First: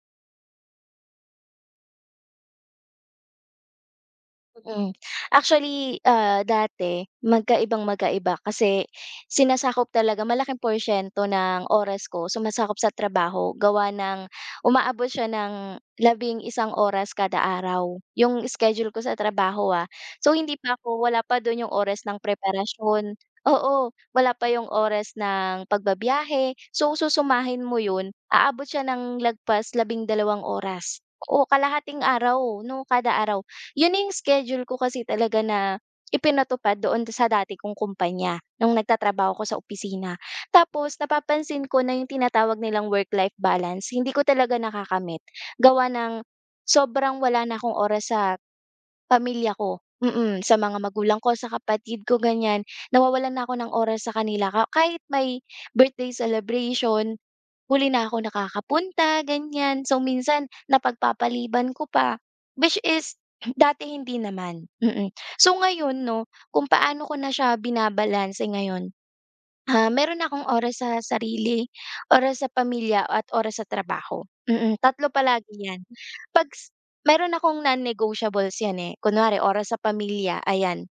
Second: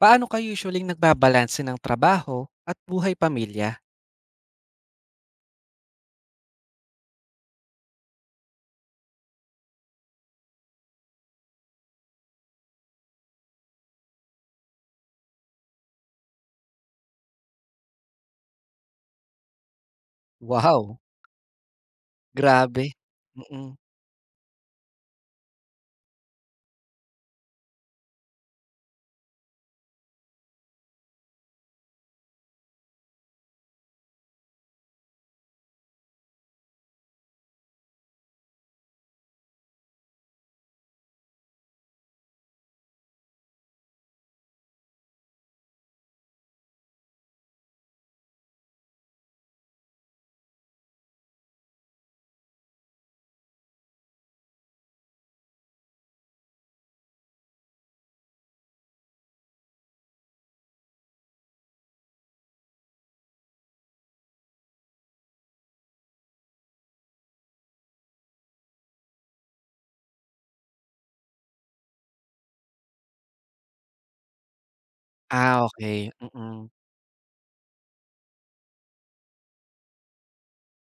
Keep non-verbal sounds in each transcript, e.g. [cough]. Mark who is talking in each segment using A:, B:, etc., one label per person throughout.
A: Paano kayo usually nagbabalanse ng trabaho at buhay pamilya?
B: Mm. Actually, dati magkaibang-magkaiba kasi sinasakop talaga malaking porsiyento ng oras ko sumasakop sa trabaho gawa ng umaabot siya ng labing-isang oras kada araw, yung schedule ko sa trabaho, ah. So, hindi pa
A: Wow,
B: ako wala pa dun yung oras ng
A: grabe.
B: preparasyon,
A: Mm.
B: oo, wala pa yung oras ng pagbabiyahe. So, susumahin mo yun, aabot siya ng lagpas labing dalawang oras, o kalahating araw 'no, kada araw. Yun na yung schedule ko kasi talaga na ipinatupad doon sa dati kong kumpanya, nung nagtatrabaho ako sa opisina. Tapos napapansin ko na yung tinatawag nilang work-life balance, hindi ko talaga nakakamit. Gawa ng sobrang wala na akong oras sa pamilya ko, sa mga magulang ko, sa kapatid ko, ganyan. Nawawalan na ako ng oras sa kanila ka kahit may birthday celebration, huli na ako nakakapunta, ganyan. So, minsan napagpapaliban ko pa, which is [clears throat] dati hindi naman. Mm. So, ngayon 'no, kung paano ko na siya binabalanse ngayon. Meron akong oras sa sarili, oras sa pamilya at oras sa trabaho. Tatlo palagi
A: Ah,
B: 'yan.
A: okey,
B: 'Pag
A: mm.
B: s Meron akong non-negotiables 'yan, eh. Kunwari oras sa pamilya, ayan.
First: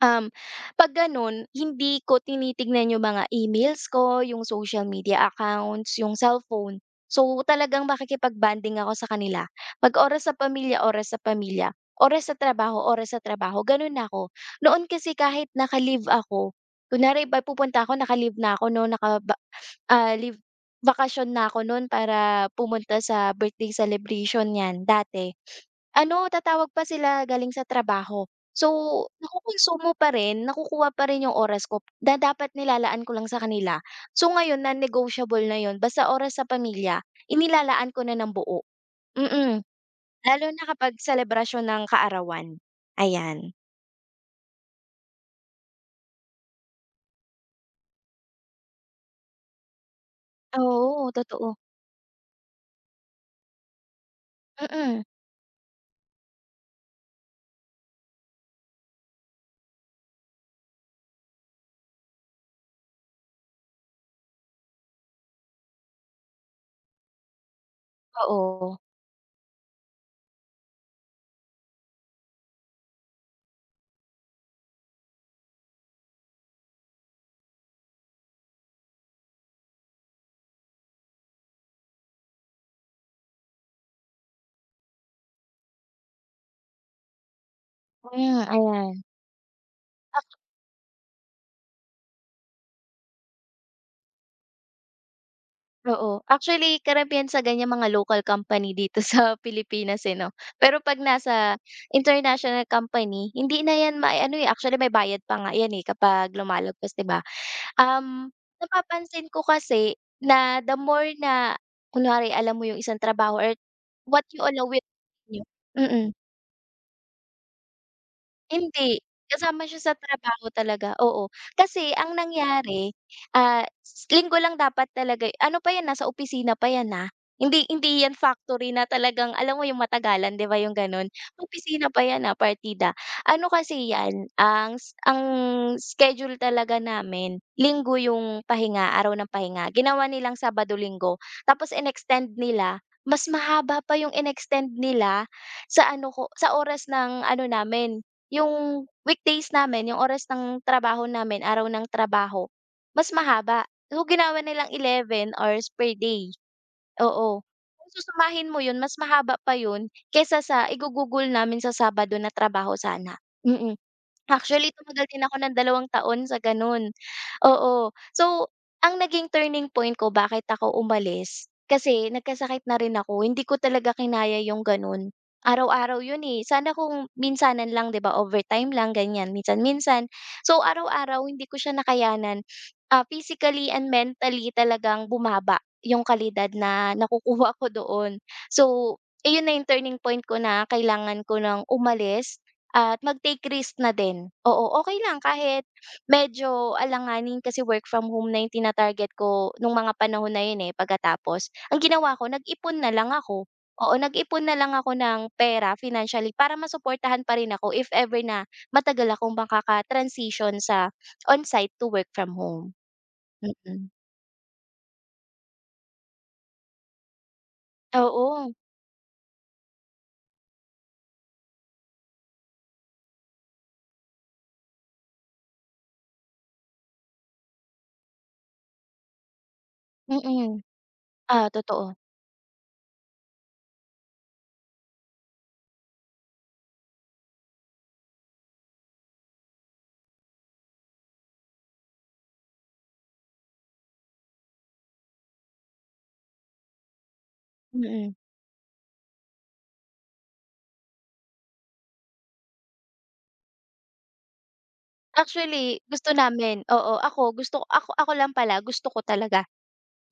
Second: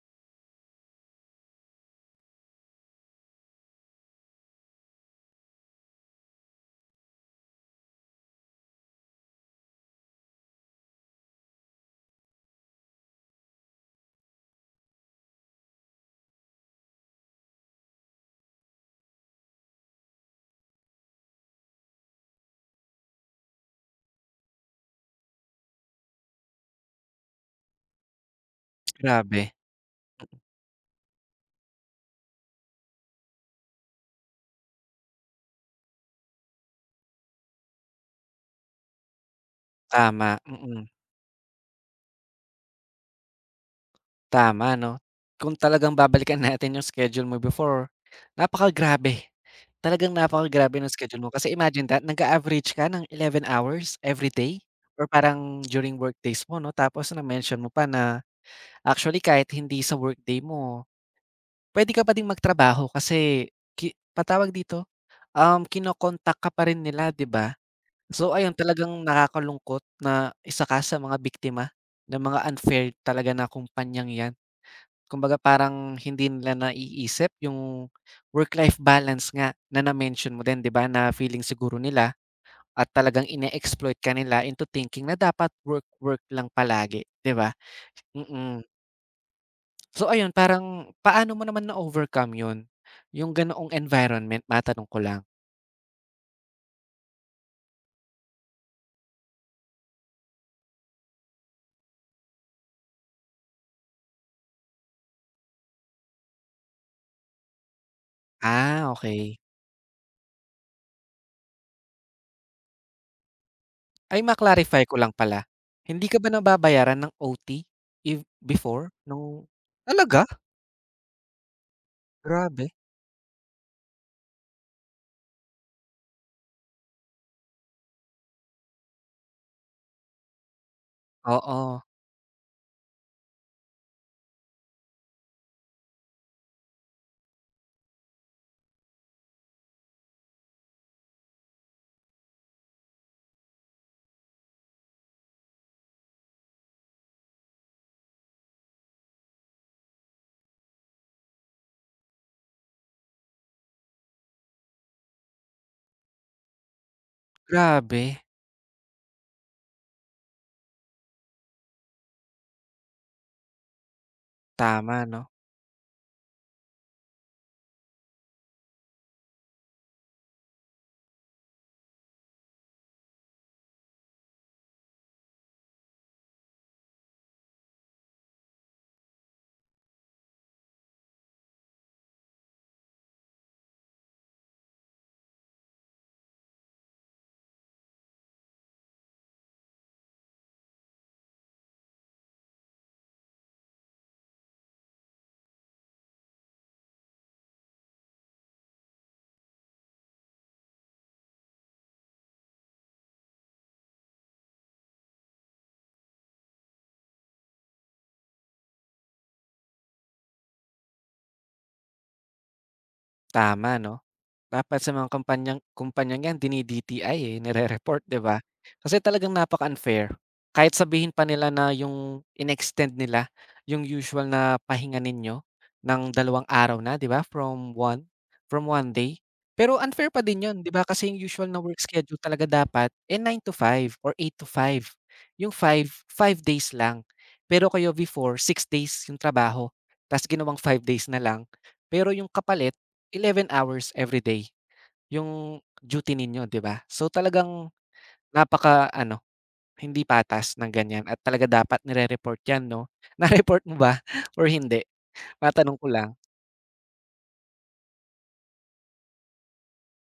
B: Um, 'Pag gano'n hindi ko tinitignan yung mga emails ko, yung social media accounts, yung cellphone. So, talagang makikipag-bonding ako sa kanila. 'Pag oras sa pamilya, oras sa pamilya, oras sa trabaho, gano'n ako. Noon kasi kahit naka-leave ako, kunwari ba pupunta ako naka-leave na ako 'no, leave, bakasyon na ako no'n para pumunta sa birthday celebration niyan, dati. Ano, tatawag pa sila galing sa trabaho. So,
A: Grabe,
B: nakukonsumo pa rin, nakukuha pa rin yung oras ko na dapat nilalaan ko lang sa kanila. So, ngayon non-negotiable na yun basta oras sa pamilya, inilalaan ko na ng buo. mm. mm
A: tama,
B: Lalo na
A: mm.
B: kapag selebrasyon ng kaarawan, ayan.
A: Tama 'no. Kung talagang babalikan natin yung schedule mo before, napakagrabe. Talagang napakagrabe ng
B: Oo,
A: schedule mo kasi
B: totoo.
A: imagine that nag-a-average ka ng 11 hours everyday
B: Mm, mm,
A: or parang during workdays mo 'no. Tapos na-mention mo pa na actually kahit hindi sa workday mo, puwede ka pa ding magtrabaho kasi ki pa tawag dito? Kino ka pa rin nila, 'di ba? So, ayun
B: oo.
A: talagang nakakalungkot na isa ka sa mga biktima ng mga unfair talaga na kumpanyang 'yan. Kumbaga parang hindi nila naiisip yung work-life balance nga na na-mention mo din, 'di ba, na feeling siguro nila at talagang ine-exploit ka nila into thinking na dapat work, work lang palagi, 'di ba?
B: Mm.
A: Mm.
B: Ayan.
A: So, ayun parang paano mo naman na-overcome 'yun, yung ganoong environment, matanong ko lang?
B: Oo. Actually, karamihan sa ganiyang mga local company dito [laughs] sa Pilipinas, eh, 'no. Pero 'pag nasa international company, hindi na 'yan mai-ano, eh, actually may bayad pa nga 'yan, eh, kapag lumalagpas, 'di ba? Um,
A: Ah,
B: Napapansin
A: okay.
B: ko kasi na the more na kunwari alam mo yung isang trabaho or
A: Ay,
B: what you allow
A: ma-clarify
B: will
A: ko lang
B: niyo
A: pala. Hindi
B: mm.
A: ka ba nababayaran ng OT if before
B: Hindi,
A: nung
B: kasama siya sa
A: talaga?
B: trabaho talaga, oo. Kasi ang
A: Grabe.
B: nangyari, ah, s Linggo lang dapat talaga eh, ano pa 'yan, nasa opisina pa 'yan, ah. Hindi hindi 'yan factory na talagang alam mo 'yung matagalan, 'di ba 'yung gano'n?
A: Oo,
B: Opisina pa 'yan, partida. Ano kasi 'yan, ang schedule talaga namin, Linggo 'yung pahinga, araw ng pahinga. Ginawa nilang Sabado, Linggo, tapos inextend nila, mas mahaba pa 'yung inextend nila sa ano ko sa oras ng ano namin yung weekdays namin, yung oras ng trabaho namin, araw ng trabaho, mas mahaba. So, ginawa nilang 11 hours per day, oo. Kung
A: grabe.
B: susumahin mo yun mas mahaba pa yun kesa sa igugugol namin sa Sabado na trabaho sana, mm. Actually,
A: Tama
B: tumagal din
A: 'no?
B: ako ng dalawang taon sa gano'n, oo. So, ang naging turning point ko bakit ako umalis, kasi nagkasakit na rin ako, hindi ko talaga kinaya yung gano'n. Araw-araw 'yun, eh, sana kung minsanan lang 'di ba, overtime lang ganyan minsan-minsan. So, araw-araw hindi ko siya nakayanan, physically and mentally talagang bumaba yung kalidad na nakukuha ko doon. So, iyon na yung turning point ko na kailangan ko ng umalis at mag-take risk na din. Oo, okey lang kahit medyo alanganin kasi work from home na yung tina ko nung mga panahon na yun, eh, pagkatapos. Ang ginawa ko nag-ipon na lang ako. Oo, nag-ipon na lang ako ng pera financially para masuportahan pa rin ako if ever na matagal akong makaka-transition sa on-site to work from home.
A: Tama
B: Mm.
A: 'no? Dapat sa mga kumpanyang kumpanyang 'yan dini-DTI, eh, nire-report 'di ba?
B: Oo.
A: Kasi talagang napaka-unfair. Kahit sabihin pa nila na yung inextend nila yung usual na pahinga ninyo ng 2 araw na 'di ba from one day. Pero unfair pa din 'yun
B: Mm.
A: 'di ba kasi yung usual
B: Ah,
A: na work
B: totoo.
A: schedule talaga dapat, eh, 9 to 5 or 8 to 5. Yung 5 days lang. Pero kayo before 6 days yung trabaho, ta's ginawang 5 days na lang. Pero yung kapalit 11 hours every day, yung duty ninyo, 'di ba? So, talagang
B: Mm.
A: napaka-ano, hindi patas ng ganyan at talaga dapat nire-report 'yan 'no? [laughs] Na-report mo ba or hindi? Matanong
B: Actually,
A: ko
B: gusto
A: lang.
B: namin, oo. Ako gusto ako ako lang pala gusto ko talaga.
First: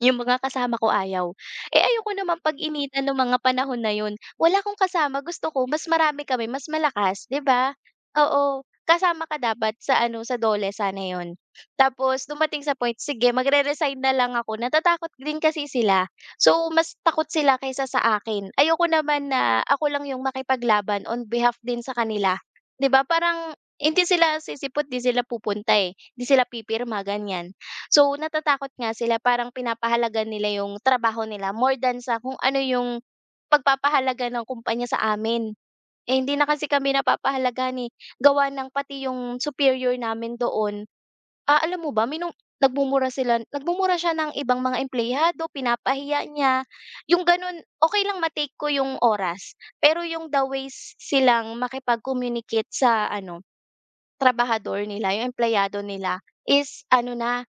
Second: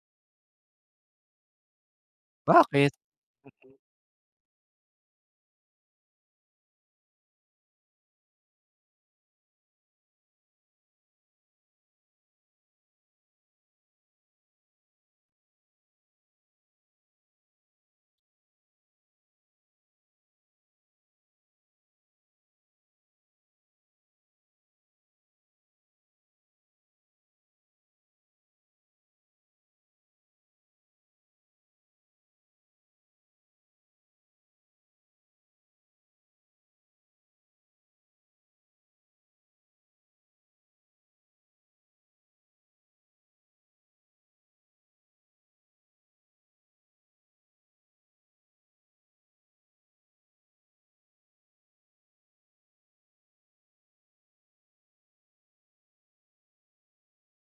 B: Yung mga kasama ko ayaw. Eh, ayoko naman
A: Bakit?
B: pag-initan nung mga panahon na yun. Wala akong kasama, gusto ko mas marami kami, mas malakas, 'di ba? Oo, kasama ka dapat sa ano, sa DOLE sana yun. Tapos dumating sa point, sige magre-resign na lang ako, natatakot din kasi sila. So, mas takot sila kaysa sa akin. Ayoko naman na ako lang yung makipaglaban on behalf din sa kanila, 'di ba? Parang hindi sila sisipot, 'di sila pupunta, eh, 'di sila pipirma ganiyan. So, natatakot nga sila parang pinapahalaga nila yung trabaho nila more than sa kung ano yung pagpapahalaga ng kumpanya sa amin. Eh, hindi na kasi kami napapahalagahan, eh, gawa ng pati yung superior namin doon, alam mo ba nagmumura siya ng ibang mga empleyado, pinapahiya niya, yung gano'n. Okay lang ko yung oras, pero yung the ways silang makipag-communicate sa ano, trabahador nila, yung empleyado nila is ano na,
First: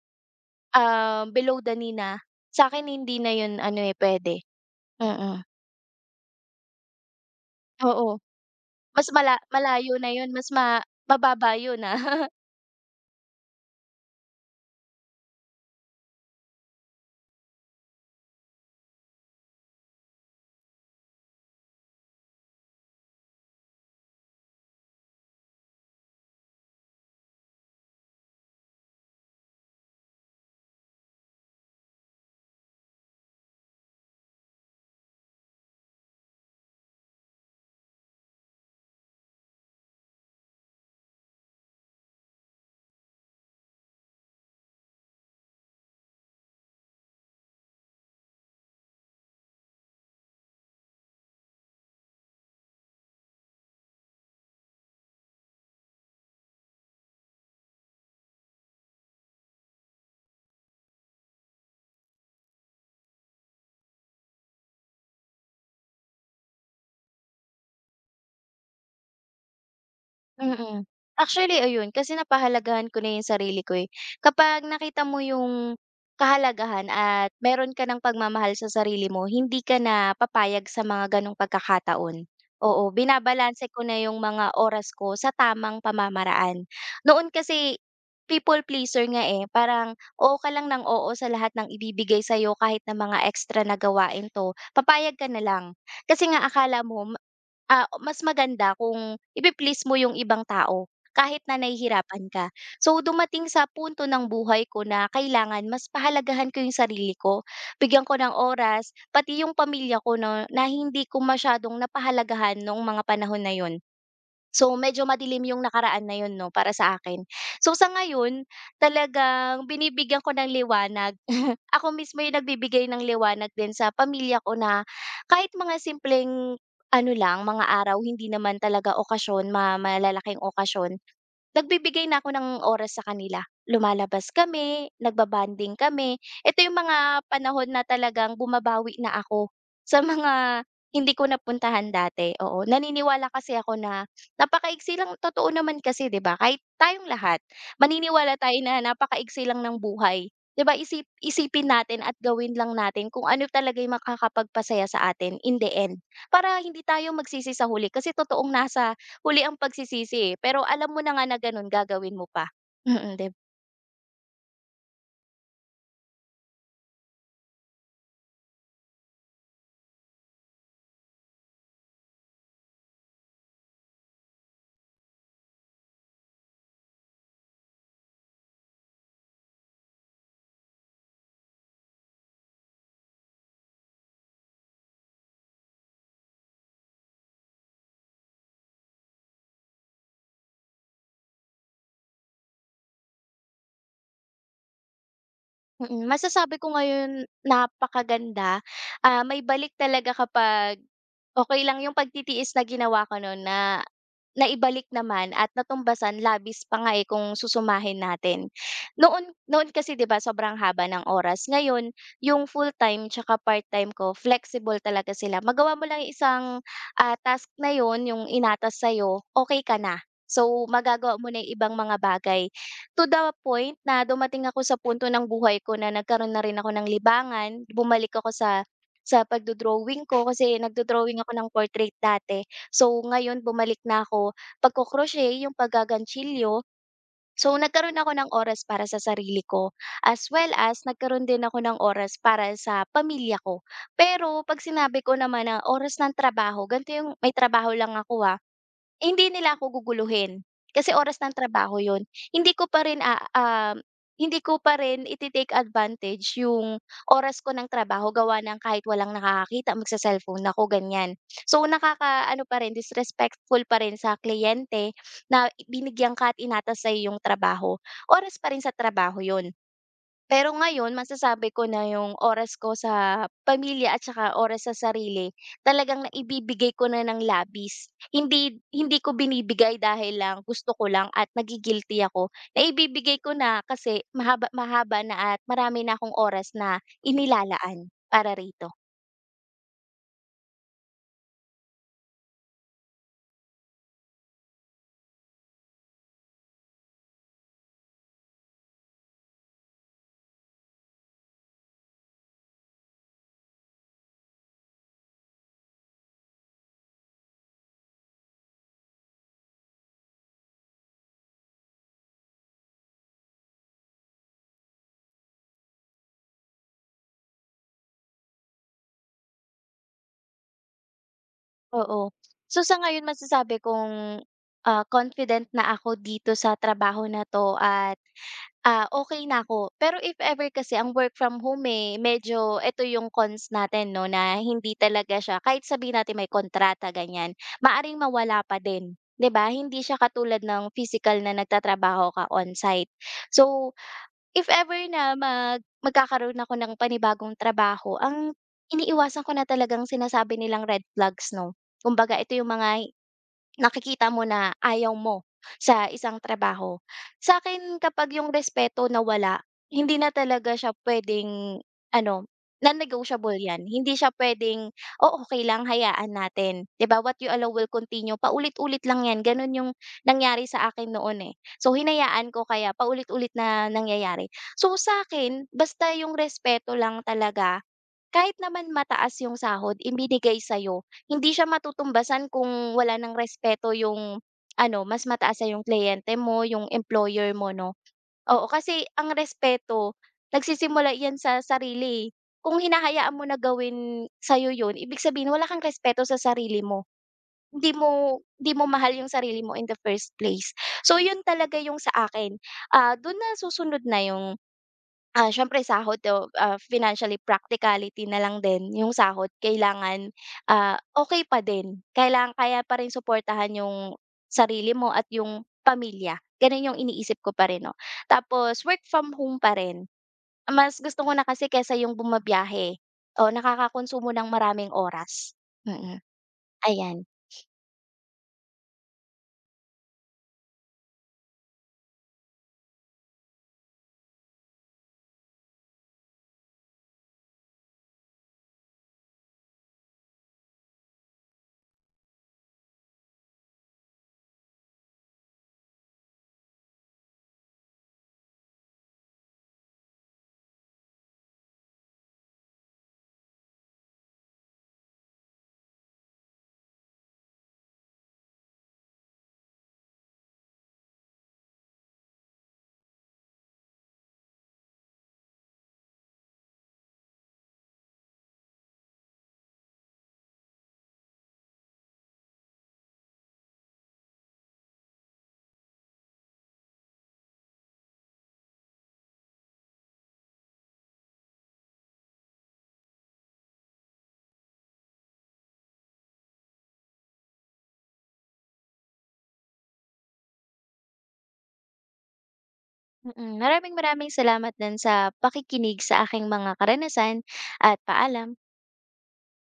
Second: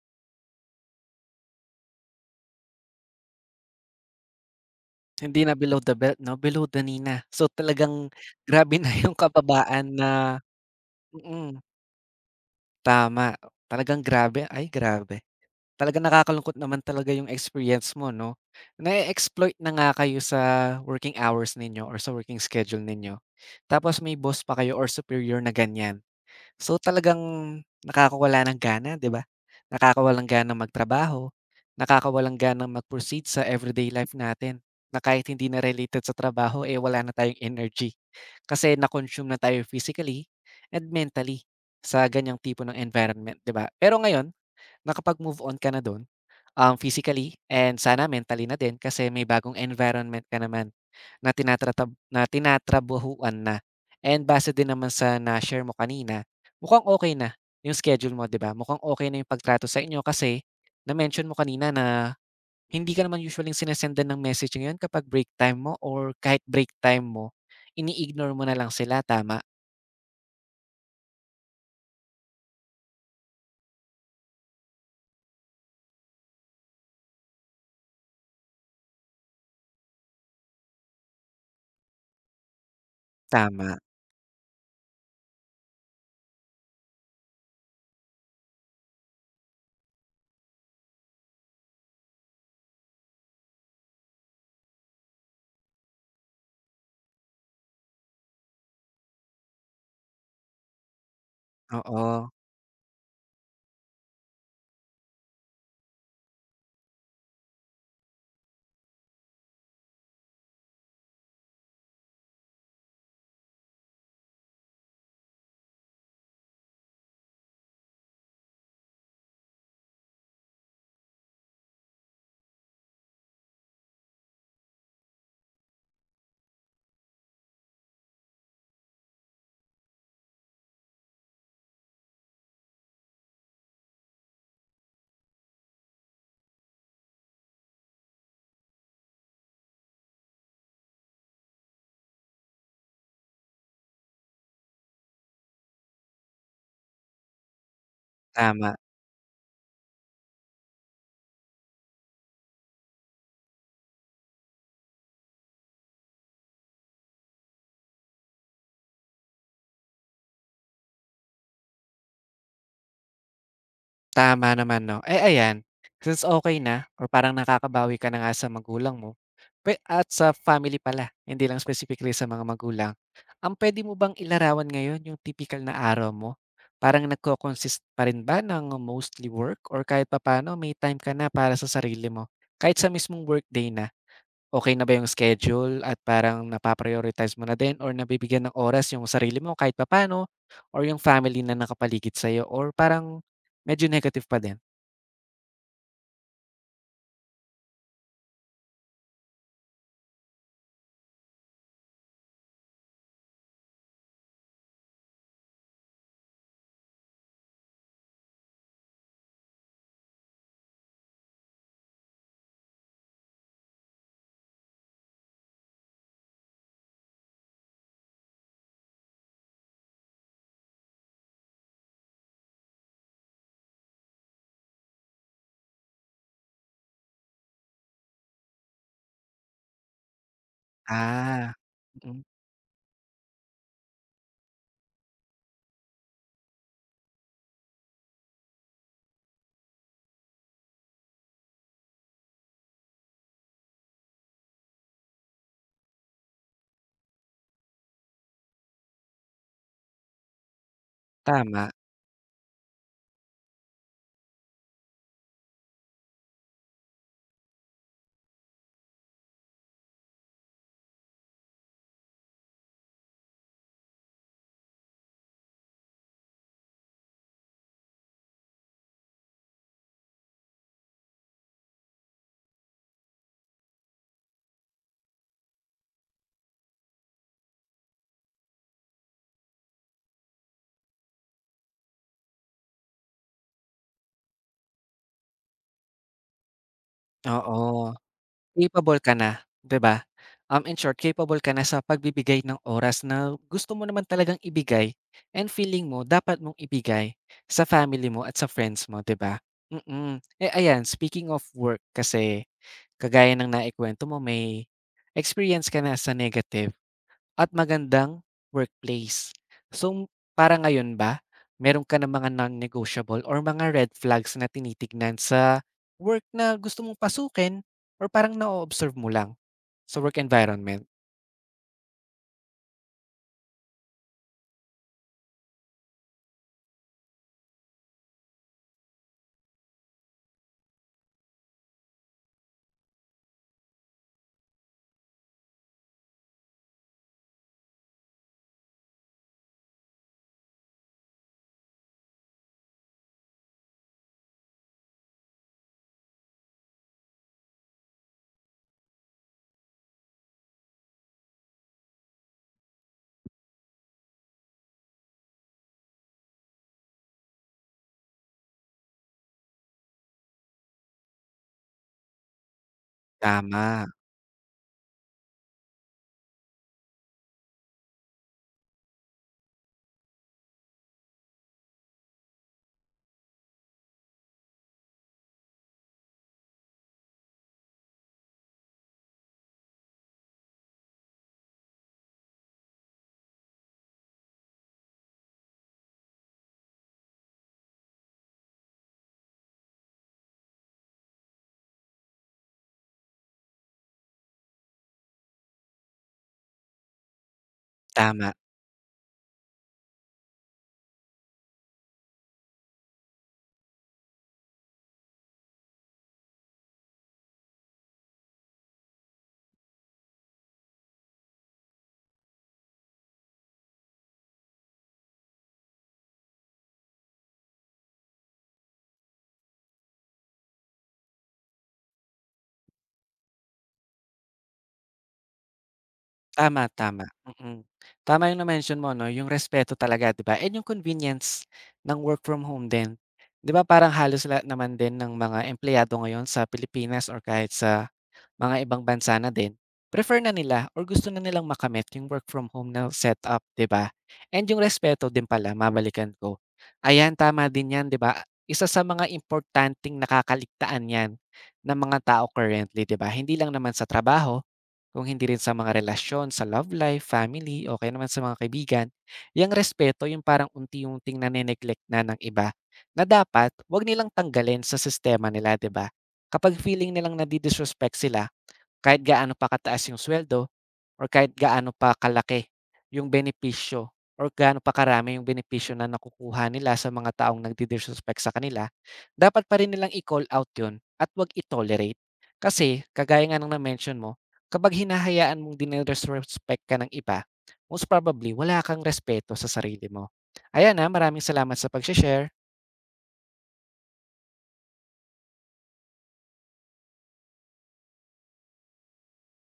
B: below the knee na. Sa'kin hindi na yun ano, eh, puwede, mm,
A: Hindi na below the belt 'no, below the nina. So, talagang
B: oo.
A: grabe na [laughs]
B: Mas
A: yung
B: mala
A: kababaan
B: malayo
A: na,
B: na yun, mas mababa
A: mm,
B: yun, ah. [laughs]
A: tama. Talagang grabe, ay grabe. Talagang nakakalungkot naman talaga yung experience mo 'no. Na exploit na nga kayo sa working hours ninyo or sa working schedule ninyo, tapos may boss pa kayo or superior na ganyan. So talagang nakakawala ng gana, 'di ba? Nakakawalang gana magtrabaho, nakakawalang ganang mag-proceed sa everyday life natin na kahit hindi na related sa trabaho, eh, wala na tayong energy. Kasi na-consume na tayo physically and mentally sa ganyang tipo ng environment, 'di ba? Pero ngayon nakapag-move on ka na dun. Physically and sana mentally na din kasi may bagong environment ka naman na tinatratab na tinatrabahuan na. And base din naman sa na-share mo kanina, mukhang okay na yung schedule mo, 'di ba? Mukhang okay na yung pagtrato sa inyo kasi na-mention mo kanina na hindi ka naman usually sinesendan ng message ngayon kapag break time mo or kahit break time mo, ini-ignore mo na lang sila, tama?
B: Mm. Actually ayun, kasi napahalagahan ko na yung sarili ko, eh. Kapag nakita mo yung kahalagahan at meron ka ng pagmamahal sa sarili mo, hindi ka na papayag sa mga gano'ng pagkakataon. Oo, binabalanse
A: Tama,
B: ko na yung mga oras ko sa tamang pamamaraan. Noon kasi people pleaser nga, eh, parang oo ka lang ng oo sa lahat ng ibibigay sa'yo kahit na mga extra na gawain 'to, papayag ka na lang. Kasi nga akala mo mas maganda kung ipi-please mo yung ibang tao kahit na nahihirapan
A: oo,
B: ka. So, dumating sa punto ng buhay ko na kailangan mas pahalagahan ko yung sarili ko, bigyan ko ng oras, pati yung pamilya ko 'no, na hindi ko masyadong napahalagahan noong mga panahon na yun. So, medyo madilim yung nakaraan na yun 'no, para sa akin. So, sa ngayon talagang binibigyan ko ng liwanag. [laughs] Ako mismo yung nagbibigay ng liwanag din sa pamilya ko na kahit mga simpleng ano lang, mga araw, hindi naman talaga okasyon, malalaking okasyon. Nagbibigay na ako ng oras sa kanila. Lumalabas kami, nagbabanding kami. Ito yung mga panahon na talagang bumabawi na ako [laughs] sa mga hindi ko napuntahan dati, oo. Naniniwala kasi ako na napakaiksi lang totoo naman kasi 'di ba, kahit tayong lahat maniniwala tayo
A: tama.
B: na napakaiksi lang ng buhay. 'Di ba isip isipin natin at gawin lang natin kung ano talaga yung makakapagpasaya sa atin in the end, para hindi tayo magsisi sa huli kasi totoong nasa huli ang pagsisisi, eh, pero alam mo na nga na gano'n gagawin mo pa. Mm, dib
A: Tama naman 'no. Eh, ayan, since okay na or parang nakakabawi ka na nga sa magulang mo, pwe at sa family pala, hindi lang specifically sa mga magulang. Ang puwede mo bang ilarawan ngayon yung tipikal na araw mo? Parang nagko-consist pa rin ba ng mostly work or kahit papaano may time ka na para sa sarili mo, kahit sa mismong workday na? Okay na ba yung schedule at parang napaprioritize mo na din or nabibigyan ng oras yung sarili mo kahit papaano or yung family na nakapaligid sa'yo or parang medyo negative pa din?
B: masasabi ko ngayon napakaganda, may balik talaga kapag okay lang yung pagtitiis na ginawa ko nun na naibalik naman at natumbasan labis pa nga, eh, kung susumahin natin. Noon noon kasi 'di ba sobrang haba ng oras, ngayon yung full-time tsaka part-time ko flexible talaga sila. Magawa mo lang yung isang, task na yon yung inatas sa'yo, okey ka na. So, magagawa mo na yung ibang mga bagay. To the point na dumating ako sa punto ng buhay ko na nagkaroon na rin ako ng libangan, bumalik ako sa pagdo-drawing ko kasi nagdo-drawing ako ng
A: Ah,
B: portrait
A: mm,
B: dati. So, ngayon bumalik na ako pagko-crochet, yung paggaganchilyo. So, nagkaroon ako ng oras para sa sarili ko, as well as nagkaroon din ako ng oras para sa pamilya ko. Pero 'pag sinabi ko naman na oras ng trabaho, ganito yung may trabaho lang ako, ah. Hindi nila ako guguluhin, kasi oras ng
A: tama,
B: trabaho yun. Hindi ko pa rin, ah, um, Hindi ko pa rin ite-take advantage yung oras ko ng trabaho gawa ng kahit walang nakakakita magse-cellphone ako, ganiyan. So, nakakaano pa rin, disrespectful pa rin sa kliyente na binigyan ka at inatas sa'yo yung trabaho. Oras pa rin sa trabaho yun. Pero ngayon masasabi ko na yung oras ko sa pamilya at saka oras sa sarili talagang naibibigay ko na ng labis. Hindi hindi ko binibigay dahil lang gusto ko lang at nagi-guilty ako. Naibibigay ko na kasi mahaba mahaba na at marami na akong oras na
A: oo.
B: inilalaan para rito,
A: Capable ka na, 'di ba? In short capable ka na sa pagbibigay ng oras na gusto mo naman talagang ibigay and feeling mo dapat mong ibigay sa family mo at sa friends mo, 'di ba? Mm. Eh, ayan, speaking of work kasi kagaya ng naikuwento mo, may experience ka na sa negative at magandang workplace. So, para ngayon ba meron ka ng mga non-negotiable or mga red flags na tinitignan sa work na gusto mong pasukin or parang na observe mo lang sa work environment?
B: oo. So, sa ngayon masasabi kong, confident na ako dito sa trabaho na 'to at okay na ako. Pero if ever kasi ang work from home, eh, medyo eto yung cons natin 'no, na hindi talaga siya kahit sabihin natin may kontrata ganyan, maaring mawala pa din, 'di ba? Hindi siya katulad ng physical na nagtatrabaho ka on-site. So, if ever na magkakaroon ako ng panibagong trabaho, ang iniiwasan ko na talagang sinasabi nilang red flags 'no. Kumbaga ito yung mga nakikita mo na ayaw mo sa isang trabaho. Sa akin kapag yung respeto nawala, hindi na talaga siya puwedeng ano, non-negotiable 'yan.
A: Tama,
B: Hindi siya puwedeng, "Oh, okay lang hayaan natin." 'Di ba, "What you allow will continue." Paulit-ulit lang 'yan, gano'n yung nangyari sa akin noon, eh. So, hinayaan ko kaya paulit-ulit na nangyayari. So, sa'kin basta yung respeto lang talaga, kahit naman mataas yung sahod ibinigay sa'yo, hindi siya matutumbasan kung wala ng respeto yung ano, mas mataas sa yung kliyente mo, yung employer mo 'no. Oo, kasi ang respeto nagsisimula 'yan sa sarili, eh. Kung hinahayaan mo na gawin sa'yo yun, ibig sabihin wala kang respeto sa sarili mo. Hindi mo
A: tama.
B: hindi mo mahal yung sarili mo in the first place. So, yun talaga yung sa akin, dun na susunod na yung, siyempre sahod o, financially practicality na lang din yung sahod kailangan, okay pa din. Kailangan kaya pa rin suportahan yung sarili mo at yung pamilya, ganun yung iniisip ko pa rin 'no. Tapos work from home pa rin. Mas gusto ko na kasi kesa yung bumabiyahe, o nakakakonsumo ng maraming oras. Mm, mm.
A: Tama,
B: Ayan.
A: tama, mm. Tama yung na-mention mo 'no, yung respeto talaga 'di ba, and yung convenience ng work from home din. 'Di ba parang halos lahat naman din ng mga empleyado ngayon sa Pilipinas or kahit sa mga ibang bansa na din, prefer na nila or gusto na nilang makamit yung work from home na setup 'di ba? And yung respeto din pala, mabalikan ko, ayan tama din 'yan 'di ba? Isa sa mga importanteng nakakaligtaan 'yan ng mga tao currently 'di ba, hindi lang naman sa trabaho kung hindi rin sa mga relasyon, sa love life, family, o kaya naman sa mga kaibigan, yung respeto yung parang unti-unting nane-neglect na ng iba na dapat wag nilang tanggalin sa sistema nila, 'di ba? Kapag feeling nilang nadi-disrespect sila, kahit gaano pa kataas yung suweldo or kahit gaano pa kalaki yung benepisyo or gaano pa karami yung benepisyo na nakukuha nila sa mga taong nagdi-disrespect sa kanila, dapat pa rin nilang i-call out yun at 'wag i-tolerate. Kasi kagaya nga ng na-mention mo, kapag hinahayaan mong dine-disrespect ka ng iba, most probably wala kang respeto sa sarili mo. Ayan, ah, maraming salamat sa pagse-share.
B: Maraming maraming salamat din sa pakikinig sa aking mga karanasan at paalam.